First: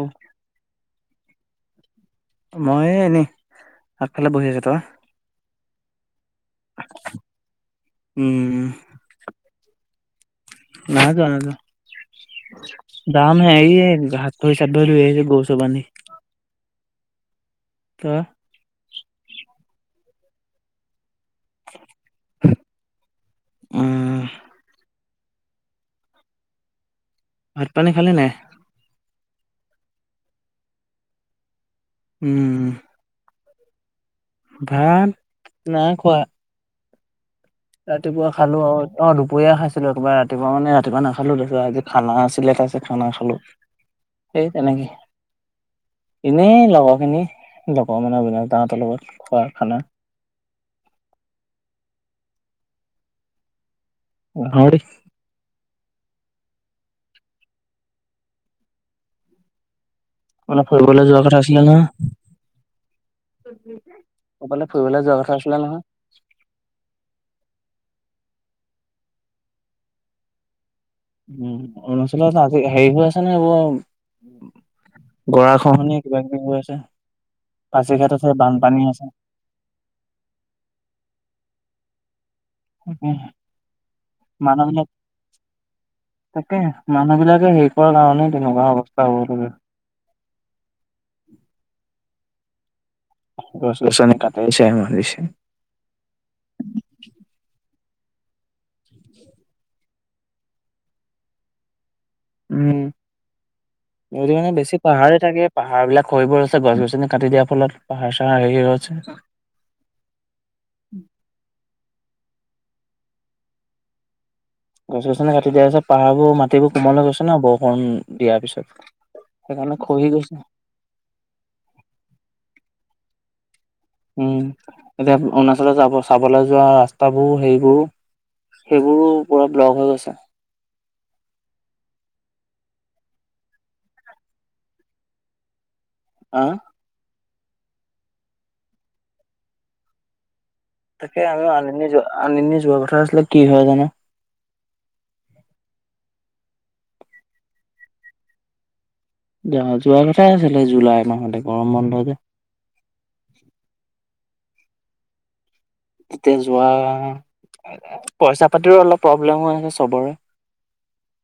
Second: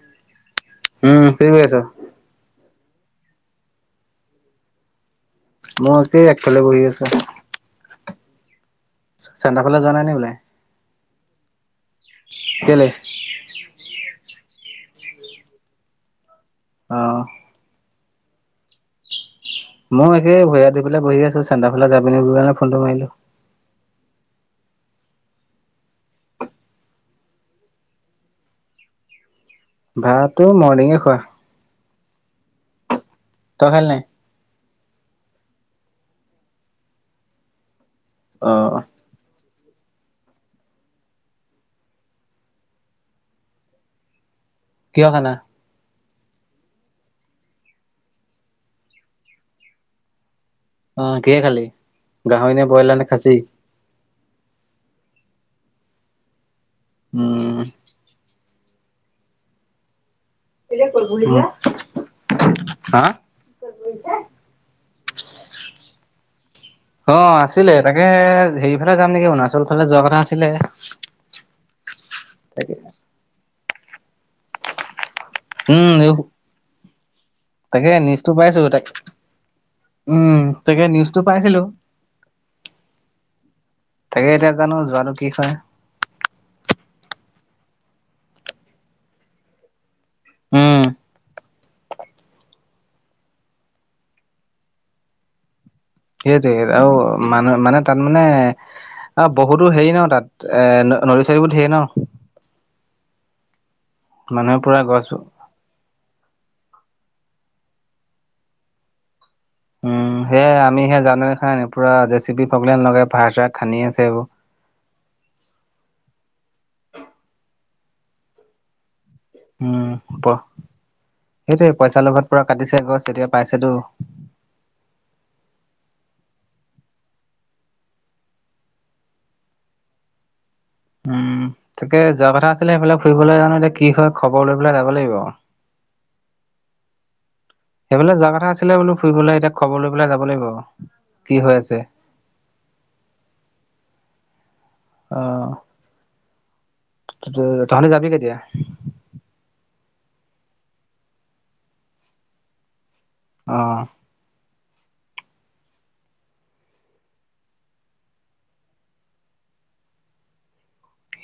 অ উম ফিক কৰি আছ মই এনেই আগফালে বহি আছো তই। মোৰ এতি একফালে বহি আছেো উম চেণ্ন্তাৰ ফালে যোৱা নাই নাই বোলে নহাজোৱাযোৱা কেলে? দাম হে হাত পইচাত ভ লে এই গৰুছয়জনি। আহ ত মই একেই ভৰিহাত ধুই পেলাই বহি আছো চেচণ্টাৰফালে যাবি নেকি কাৰণে ফোনটো মাৰিলো উম ভাত পানী খালি নে ভাতটো মৰ্ণিঙে খোৱা উম ত খাল নাই ভাত না খোৱা ৰাতিপুৱা খালো অ অ দুপৰীয়া খাইছো ৰাতিপুৱা মে ৰাতিপুৱা নাখালো তাৰপিছ আজি খানা আছিলে খানা খালো সেই তেনেকি কিহৰ খানা? এনেই লগৰখিনি লগৰ মানে বিন তাহতৰ লগত খোৱা খানা অ কিে খালি গাহৰি নে ব্ৰইলাৰ নে খাচি নৰি উম মানে ফুটবলে যোৱা কথা আছিলে ন হা? অফালে ফুৰিবলৈ যোৱা কথা আছিলে নহয় অ আছিলে তাকে হেৰি ফালে যাম নেকি অৰুণাচল ফালে যোৱা কথা আছিলে উম অৰুণচলত আজি তাকে হেৰি হৈ আছে ন এইবোৰ গৰা খহনে উম কিবা কিবি গৈ আছে তাকে পাছিঘাট আছে নিউজটো পাইছো বানপানী তাকে আছে উম তাকে নিউজটো পাইছিলো তাকে এতিয়া জানো মানহ যোৱাটো কি হয়। তাকে মানুহ বিিলাকে হেৰি কৰ কাৰণেই তেনেকুৱা অৱস্থা হ'ব লে উম গছ গছ কাটাইছেম দিিছে সেইটো সেই আৰু মানহ মানে তাত মানে অ বহুতো হেৰি ন তাত এ নদী চাৰী বোৰ ধেৰ ন উ য মানে মানুহে পুৰা বেছি গছ পাহাৰে থাকে পাহাৰ বিলাক হৈ বোৰ আছে গছ গছনি কাটি দিয়া ফলত পাহাৰ চাহা হৈ গ আছে উম সে আমি সে জানোে খান পুৰা িপি ফগলেনেকে ভা চা খান্ি আছে এইবোৰ গছ গছনি কাটি দিয়া আছ পাহাৰবোৰ মাটিবোৰ কোমল হৈ গৈছে ন বৰষুণ দিয়াৰ পিছত সেইকাৰণে উম খহি গৈছে প সেইটোয়ে পইচা লোভত পুৰা কাটিছে গছ এতিয়া পাইছেতো উম এতিয়া অৰুণাচলত যাব চাবলৈ যোৱা ৰাস্তাবোৰ হেইবোৰ সেইবোৰো পুৰা বল্গ হৈ গৈছে উম তাকে যোৱা কথা আছিলে সেইফালে ফুৰিবলৈ জানো এতিয়া কি হয় খবৰ লৈ পেলাই যাব লাগিব আহ সেইফালে যোৱা কথা আছিলে বোলো ফুৰিবলৈ এতিয়া খবৰ লৈ পেলাই যাব লাগিব তাকে কি আমি হৈ আন আছে আনিনি যোৱা কথা আছিলে কি হয় জানো আহ ত তহলে যাবি কেতিয়া য যোৱা কথাই আছিলে জুলাই মাহতে গৰম বন্ধ যে আহ তেতিয়া যোৱা পইচা পাতিৰো অলপ প্ৰব্লেম হৈ আছে চবৰে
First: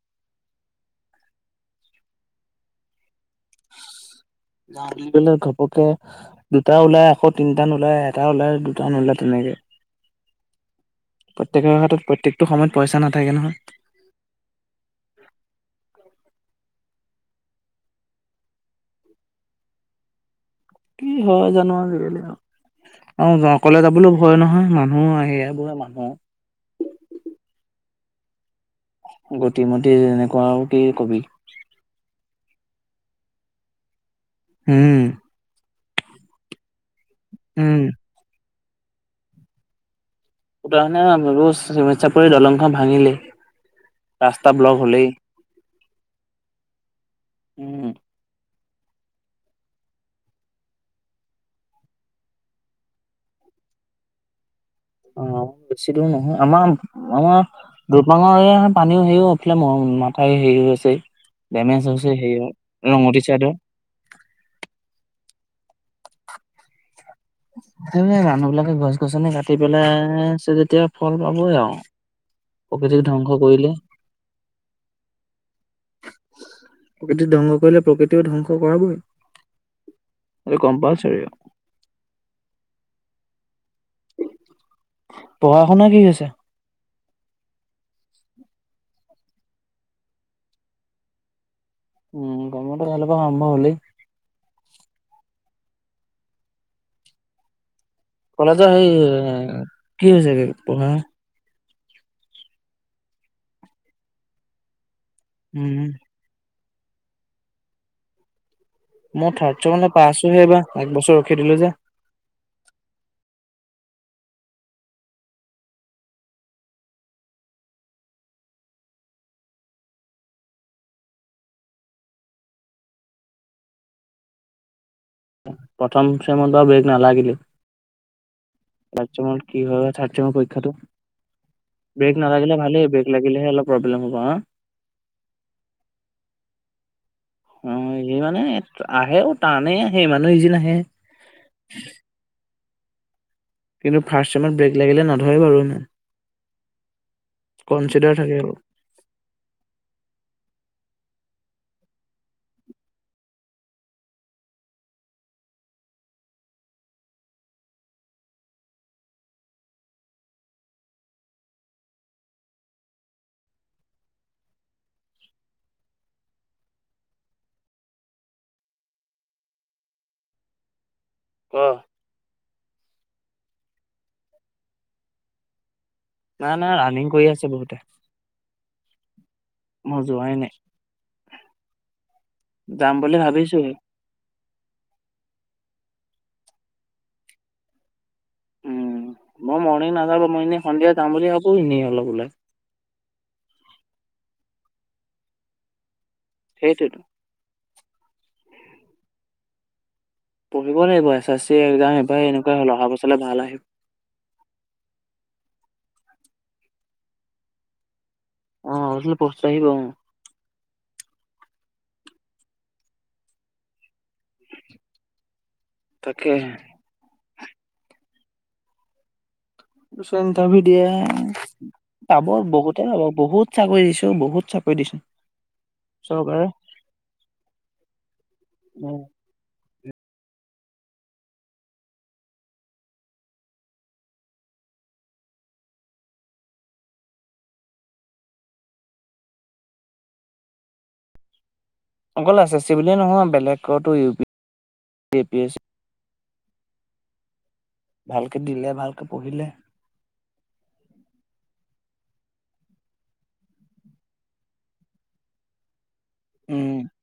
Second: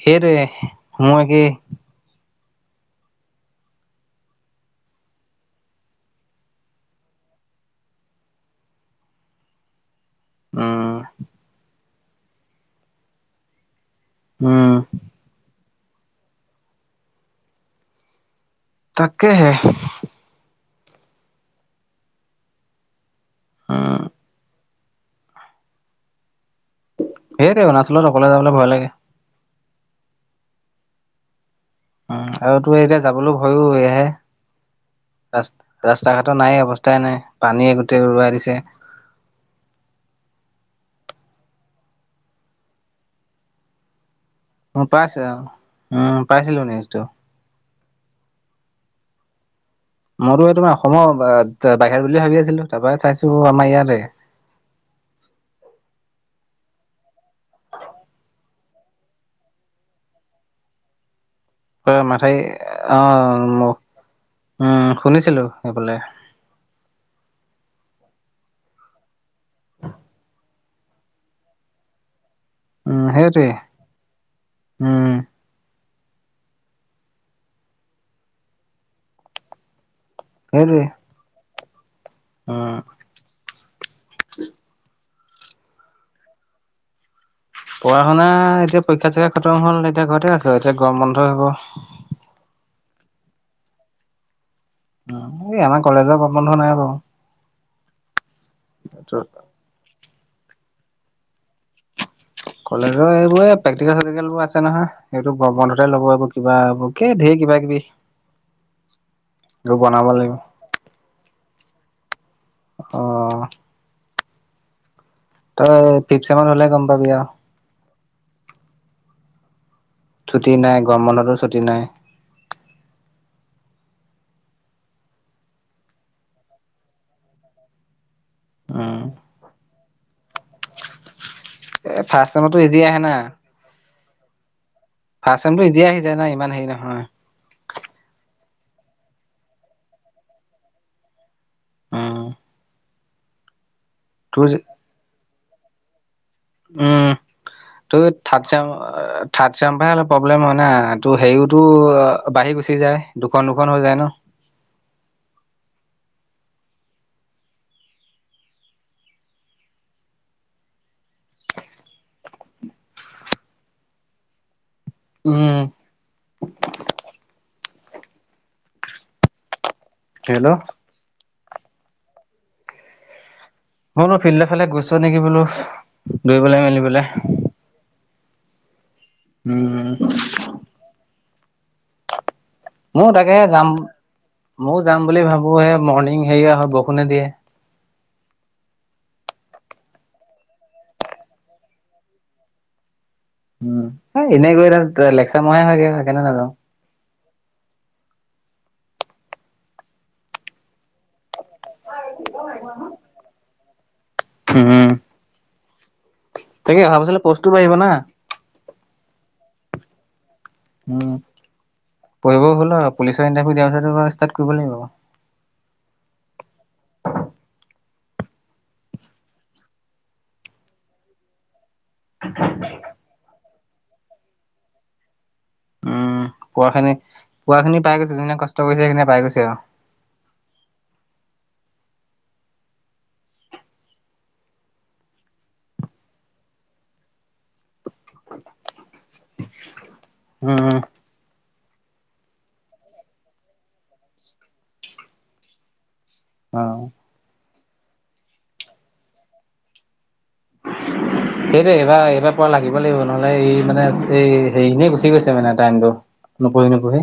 সেইৰে মই কি আিবেলাক ঘপকে দুটা ওলাই এশ তিনটান ওলাই এটা ওলাই দুটান ওলায় তেনেকে হে অ প্ৰত্যেকৰ হাতত প্ৰত্যেকটো সময়ত পইচা নাথাকে নহয় উম তাকেহে। কি হয় জানো আজিকালি অ, অকলে উম, যাবলৈ ভয় নহয় মানহ উম, সেয় বোৰে মানুহ সে তে অৰুণচলত অকলে যাবলৈ ভয় লাগে। গতিমতি এনেকুৱাও কি কবি? উ আৰু তো এতিয়া যাবলৈ ভয়ো এহে। উম। ৰাস্তা ঘাটৰ নায়েই অৱস্থাই নাই পানীয়ে উম গোটেই উৰুৱাই দিছে। খুঁটা মানে [unintelligible] চিমেন চাপৰিৰ দলংখন ভাঙিলে। উ পাইছে উম পাইছিলো নিউজটো। উম। মোৰো এই তোমাৰ অসমৰ বাহিৰৰ বুলি ভাবি আছিলো তাৰপৰা চাইছো আমাৰ ইয়াৰে। অ, বেছি দূৰ নহয় আমাৰ - আমাৰ দুবাঙৰ এ পানীও হেৰিও উফিলে মৰম মাথাই হেৰি হৈছে। ডেমেজ অ হৈছে মাথাই হেৰিয় অ ৰঙতি চাইডৰ ম উম শুনিছিলো। সেইবোলে সেই মানুহবিলাকে গছ গছনি কাটি পেলাইছে যেতিয়া ফল পাবই আৰু। প্ৰকৃতিক উম, ধ্বংস সেইটোৱে কৰিলে। উম, প্ৰকৃতিত ধ্বংস কৰিলে- প্ৰকৃতিও ধ্বংস কৰাবই। কম্পালচৰি আৰু। উহ। পঢ়া শুনা কি হৈছে? পঢ়া শুনা এতিয়া পৰীক্ষা চৰিক্ষা খতম হ'ল এতিয়া ঘৰতে আছো এতিয়া গৰম বন্ধই হব। উম গম বন্ধ কাইলে পৰা আৰম্ভ হলেই। অঁ সেই আমাৰ কলেজৰ পৰা বন্ধ নাই বাও। কলেজৰ সেই এ কি হৈছেগে পঢ়া? কলেজৰ এইবোৰে প্ৰেক্টিকেল চেক্টিকেল বোৰ আছে নহয়, এইটো উম বন্ধতে ল'ব পাৰিব কিবা অকে ধেই কিবা কিবি। মই থাৰ্ড এইবোৰ চেমলে বনাব লাগিব। পাইছোহে এইবাৰ, একবছৰ ৰখি দিলো যে। অ' তই ফিফ চেমত হলে গম পাবি আও। ছুটি নাই গৰম বন্ধতো ছুটি নাই। প্ৰথম চেমনটো ব্ৰেক নালাগিলি। উম, থাৰ্ড চেমত কি হয় বা থাৰ্ড চেমৰ পৰীক্ষাটো এ ব্ৰেক ফাৰ্ষ্ট চেমতো নালাগিলে ইজি ভালেই আহে ব্ৰেক লাগিলেহে অলপ প্ৰব্লেম হ'ব, হা? পাৰ্চনটো এদিয় আহি যায় নাই ইমান হেৰি অ নহয়। সি মানে আহেও টানেই আহে ইমানো ইজী নাহে। অহ। কিন্তু ফাৰ্ষ্ট টাইমত ব্ৰেক লাগিলে নধৰে বাৰু ইমান। অহ। তই এই কনচিডাৰ থাকে থাৰ্ড আৰু চেমত এ এ থাৰ্ড চেম পৰা হে অলপ প্ৰব্লেম হয় না, তোৰ হেৰিও টো বাঢ়ি গুচি যায় দুখন দুখন হৈ যায় ন। উম, হেল্ল। অহ। মই বোলো ফিল্ডৰ ফালে গৈছ নেকি বোলো নাই দৌৰিবলে নাই মেলিবলে? ৰানিং কৰি আছে বহুতে উম। মই যোৱাই নাই যাম মোৰ বুলি তাকে ভাবিছোহে যাম ময় যাম বুলি ভাবোহে। মৰ্ণিং হেৰিয়া হয় বৰষুণে দিয়ে। উম মই মৰ্ণিং নাযাওঁ বাৰু মই এনেই সন্ধিয়া যাম বুলি ভাবো এনেই অলপ ওলাই। উম এনেই গৈ তাত লেকচাৰ মৰাহে হয়গে সেইকাৰনে নাযাওঁ। সেইটোৱেতো পঢ়িব লাগিব, এছ এছ চি একজাম এইবাৰ এনেকুৱা হল, অহা বছৰলে ভাল আহিব। উম, তাকে অহা বছৰলে পষ্টটো বাঢ়িব না। [unintelligible] উম পঢ়িবও হ'ল আৰু পুলিচৰ ইণ্টাৰভিউ দিয়াৰ পিছত। তাত কৰিব লাগিব। তাকে পুলিচৰ ইণ্টাৰভিউ দিয়ে, পাব বহুতে পাব। বহুত চাকৰি দিছো বহুত চাকৰি দিছো। উম, চৰকাৰে। পোৱা খিনি পোৱা খিনি পাই গৈছে, যোনে কষ্ট কৰিছে উম, সেইখিনিয়ে পাই গৈছে আৰু। উম। অকল আছে, চিভিলিয় নহয় বেলেগতো U P P A C. আহ। ভালকে দিলে ভালকে পঢ়িলে। [inaudible] সেইটো এইবাৰ এইবাৰ পুৰা লাগিব লাগিব নহলে এই মানে এই হেৰি এনে গুচি গৈছে মানে টাইমটো। নপঢ়ি উম নপঢ়ি।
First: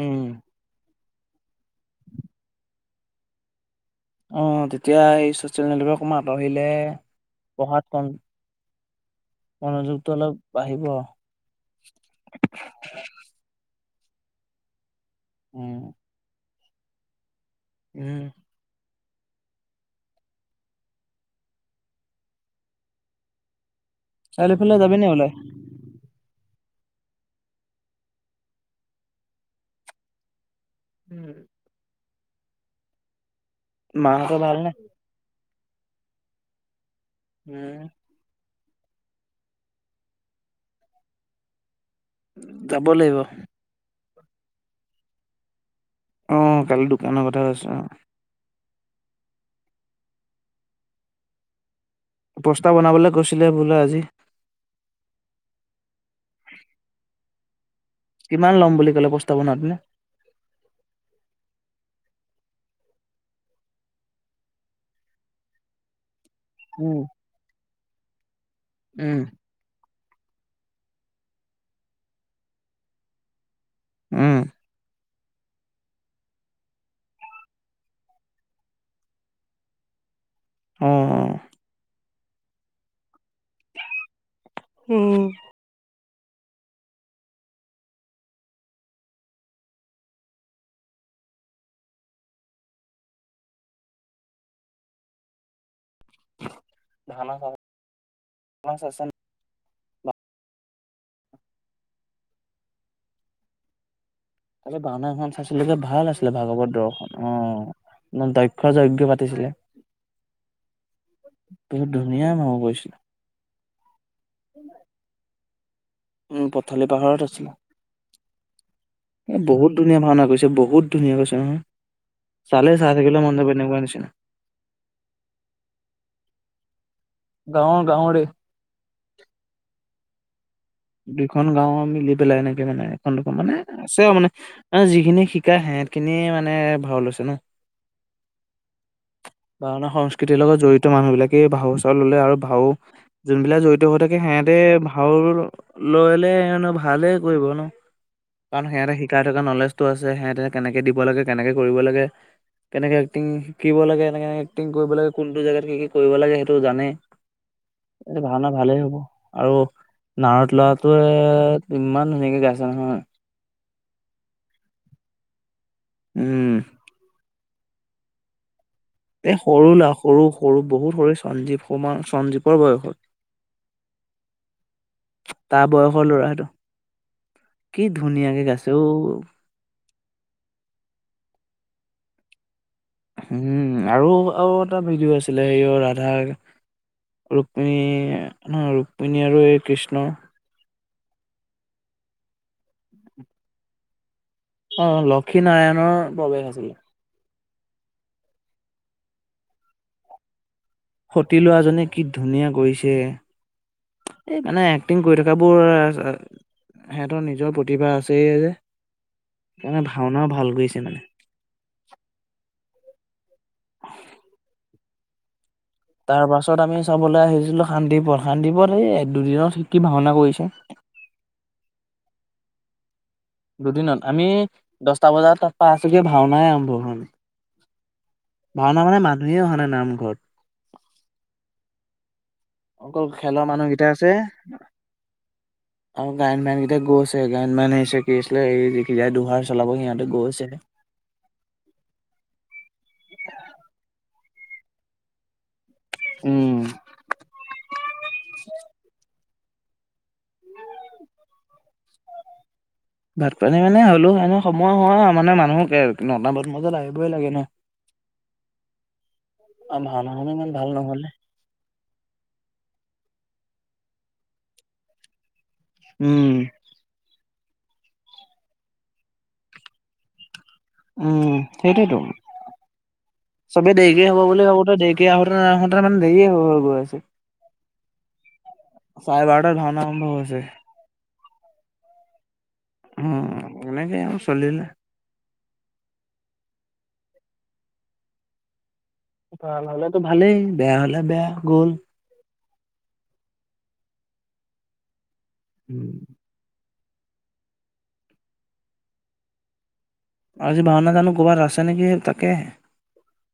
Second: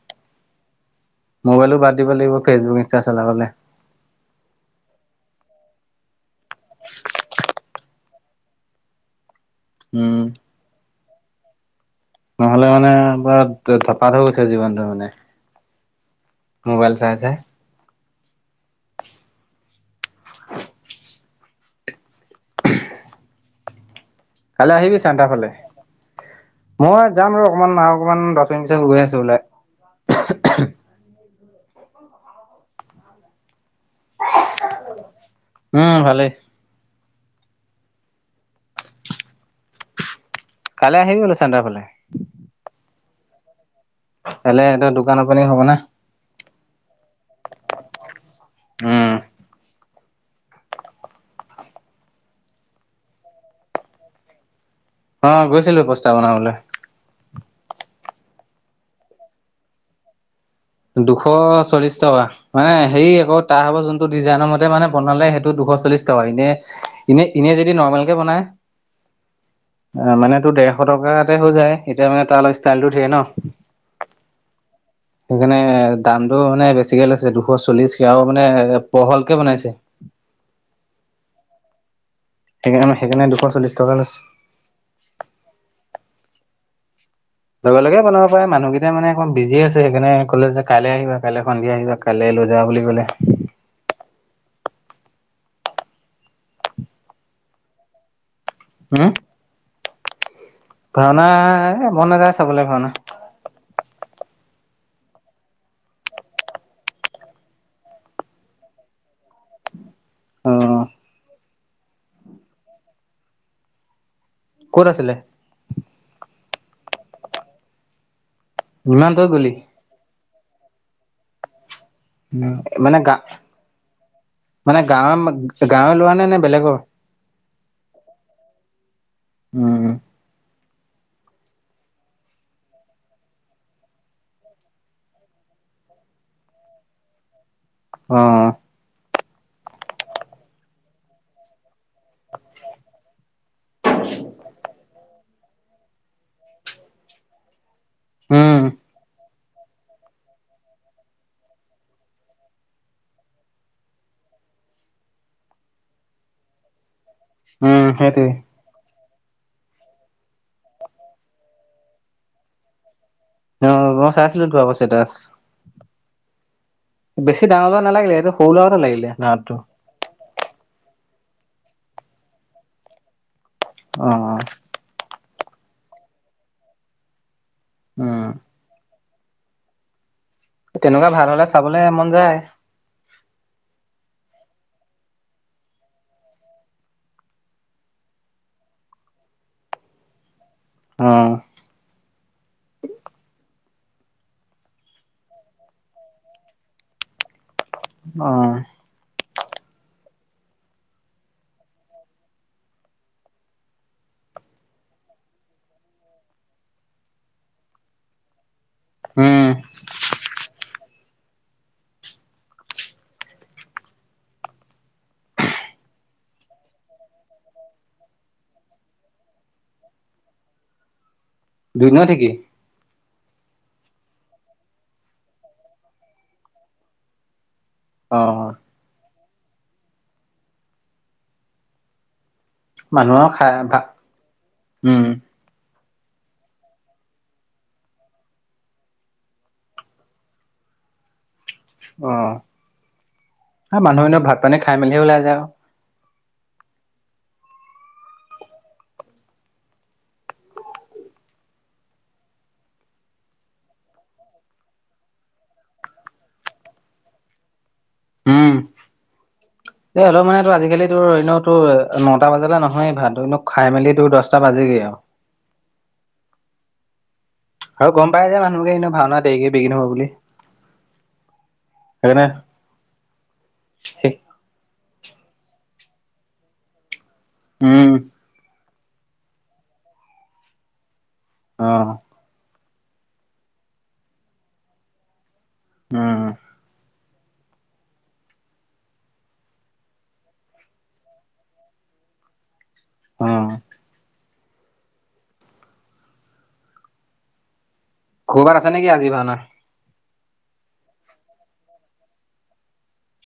উম। মোবাইলো বাদ দিব লাগিব। Facebook, Insta চলাবলে। অ' তেতিয়া এই চচিয়েল নেটৱৰ্ক আঁতৰিলে পঢ়াত মন মনোযোগটো উম অলপ বাঢ়িব। নহ'লে মানে ব ধপাত হৈ গৈছে জীৱনটো মানে। উম। মোবাইল চাই চাই। উম। [inaudible] [unintelligible] কাইলে চাৰিআলিফালে যাবি আহিবি নি চানটা ওলাই? ফালে। মই যাম ৰ! অকমান অকমান দহ মিনট পিছত ওলাই আছো। উম। মাহঁতৰ ভাল নে? উম, ভালেই। উম, কাইলে আহিবি বুলো চানডাৰফালে। যাব লাগিব। কাইলে ইহঁতৰ দোকানৰ পানে হব না? অহ, কালি দোকানৰ কথা কৈছো। উম, পোষ্টাৰ বনাবলে কৈছিলে বোলো আজি। অ গৈছিলো প্ৰস্তা বনাবলৈ। কিমান ল'ম বুলি ক'লে প্ৰস্তাব তেনে। দুশ চল্লিছ টকা মানে হেৰি আকৌ তাহ হ'ব যোনটো ডিজাইনৰ মতে মানে বনালে সেইটো দুশ চল্লিছ [unintelligible] এনে উম - ইনে-ইনে যদি নৰ্মেল কে বনায় উম অ, মানে তোৰ ডেৰশ টকাতে হৈ যায় এতিয়া মানে তাৰ অলপ ষ্টাইলটো ধেৰ ন? উম, সেইকাৰণে দামটো মানে বেছিকে লাগৈছে দুশ চল্লিশ ক আৰু মানে পহলকে বনাইছে। [inaudible] অ', অ', সেইকাৰণে-সেইকাৰণে দুশ চল্লিছ টকা লৈছে। উম। লগে লগে বনাব প মানুহকেইটা মানে অকমান বিজি আছে। সেইকাৰে কলে যে কাইলৈ আহিবা কাইলৈ সন্ধিয়া আহিবা কাইলৈ। লৈ যা বুলি ক'লে। উম [unintelligible] ভাওনা মন নাযায় চাবলৈ ভাওনা কালি বওনা এখন চাইছিলকে ভাল আছিলে ভাগৱত দৰ্শন আহ দক্ষ যজ্ঞ পাতিছিলে আহ বহুত ধুনীয়া মহ কৰিছিলো ক'ত আছিলে? উম, পথালি পাহাৰৰত আছিল ইমান দূৰত এ গলি বহুত ধুনীয়া ভাওনা কৰিছিল বহুত ধুনীয়া কৈছে নয় উম, মানে গা নিচিনা। মানে গাঁৱৰ গাঁৱে লোৰা নে- নে বেলেগৰ? গাঁৱৰ গাঁৱৰে উম। দুইখন গাঁওৰ মিলি পেলাই এনেকে মানে এখন দুখ মানে আছে আৰু মানে যিখিনি শিকা আহে [unintelligible] কিনিয়ে মানে ভাওল হৈছে ন? অ', ভাওনাৰ সংস্কৃতিৰ লগত জড়িত মানুহ বিলাকে ভাওচাও ললে আৰু ভাও এইবিলাক জড়িত ক থাকে সিহঁতে ভাও লৈলে ভালে কৰিব ন উম কাৰণ সিহঁতে শিকাই থকা নলেজটো আছে সিহঁতে কেনেকে দিব লাগে কেনেকে কৰিব লাগে কেনেকে এক্টিং শিকিব লাগে এনেকক এক্টিং কৰিব লাগে কোনটো জোগাত কি, কি কৰিব লাগে সেইটো জানে উম এই সেইটোৱে। ভাওনা ভালেই হ'ব আৰু নাৰ ল'ৰাটোৱে ইমান ধুনীয়াকে গাই আছে নহয় অ', মই চাইছিলো তো আপ চেটাচ্ উম। বেছি ডাঙৰ নাগিল এইটো সৰু ৰলগত এ সৰু ল'ৰা সৰু - সৰু বহুত সৰু সঞ্জীৱ [unintelligible] সঞ্জীৱৰ বয়সৰ। অ', অ', তাৰ বয়সৰ লৰাটো কি উম, ধুনীয়াকে গাইছে অঔ তেনেকুৱা ভাল হলে চাবলে মন যায় উম, আৰু আৰু এটা ভিডিঅ' আছিলে হেৰি ৰাধাৰ ৰুক্মিণী ৰুক্মিণী আৰু এই কৃষ্ণ আহ অ', লক্ষী নাৰায়ণৰ প্ৰৱেশ আছিলে আহ। সতি লোৱাজনে কি ধুনীয়া কৰিছে এই মানে এক্টিং কৰি থকাবোৰ সিহঁতৰ নিজৰ প্ৰতিভা আছে যে উম, মানে ভাওনাও ভাল গৈছে মানে। তাৰ পাছত আমি চাবলৈ আহিছিলো শান্তিপথ, শান্তিপথ এই দুদিনত শিকি ভাওনা কৰিছে দুই ন থ কি [unintelligible] দুদিনত আমি দছটা বজাত ত পৰা আছোগে ভাওনাই আৰম্ভহোৱা নাই অ', ভাওনা মানে, মানুহেই অহা নাই নামঘৰত। অকল মানুহৰ খেলৰ খাই ভা মানুহকেইটা আছে আৰু উম, গায়ন বাইনকেইটা গৈছে গায়ন বাইন কি আছিলে এই দ দুহাৰ চলাব সিহঁতে গৈছে [inaudible] অ', মানুহখনৰ ভাত পানী খাই মেলি ওলাই যায় আৰু উম, ভাত-পানী মানে, হ'লেও সময় হয় আৰু মানে, মানুহ নটা মান বজাত আহিবই লাগে ন'। উম, আৰু এ অলপ ভাওনাখনো ইমান মানেটো ভাল আজিকালি তোৰ নহ'লে। এনে তো নটা বাজালে নহয় ভাতোক খাই মেলি তোৰ দহটা বাজগে আৰু উম, আৰু গম পাই যে মানুহোকে কিনে ভাওনা দেৰিকে বিগিন হব বুলি উম, সেইটোতো সেইকাৰণে চবে দেৰিকে হ'ব বুলি ভাবোতো দে কে আহোঁতে - নাহোঁতে মান দেৰিয়ে হৈ- হৈ গৈ আছে। উম, চাৰে বাৰটাত ভাওনা আৰম্ভ হৈছে। অ', হ, এনেকে আউ চলিলে। উম- উম। ভাল হলেতো ভালেই বেয়া হলে বেয়া গ'ল। অ', উম, ক'ৰবাত আছে নেকি আজি ভাওনা? আজি ভাওনা জানো ক'ৰবাত আছে নেকি তাকেহে।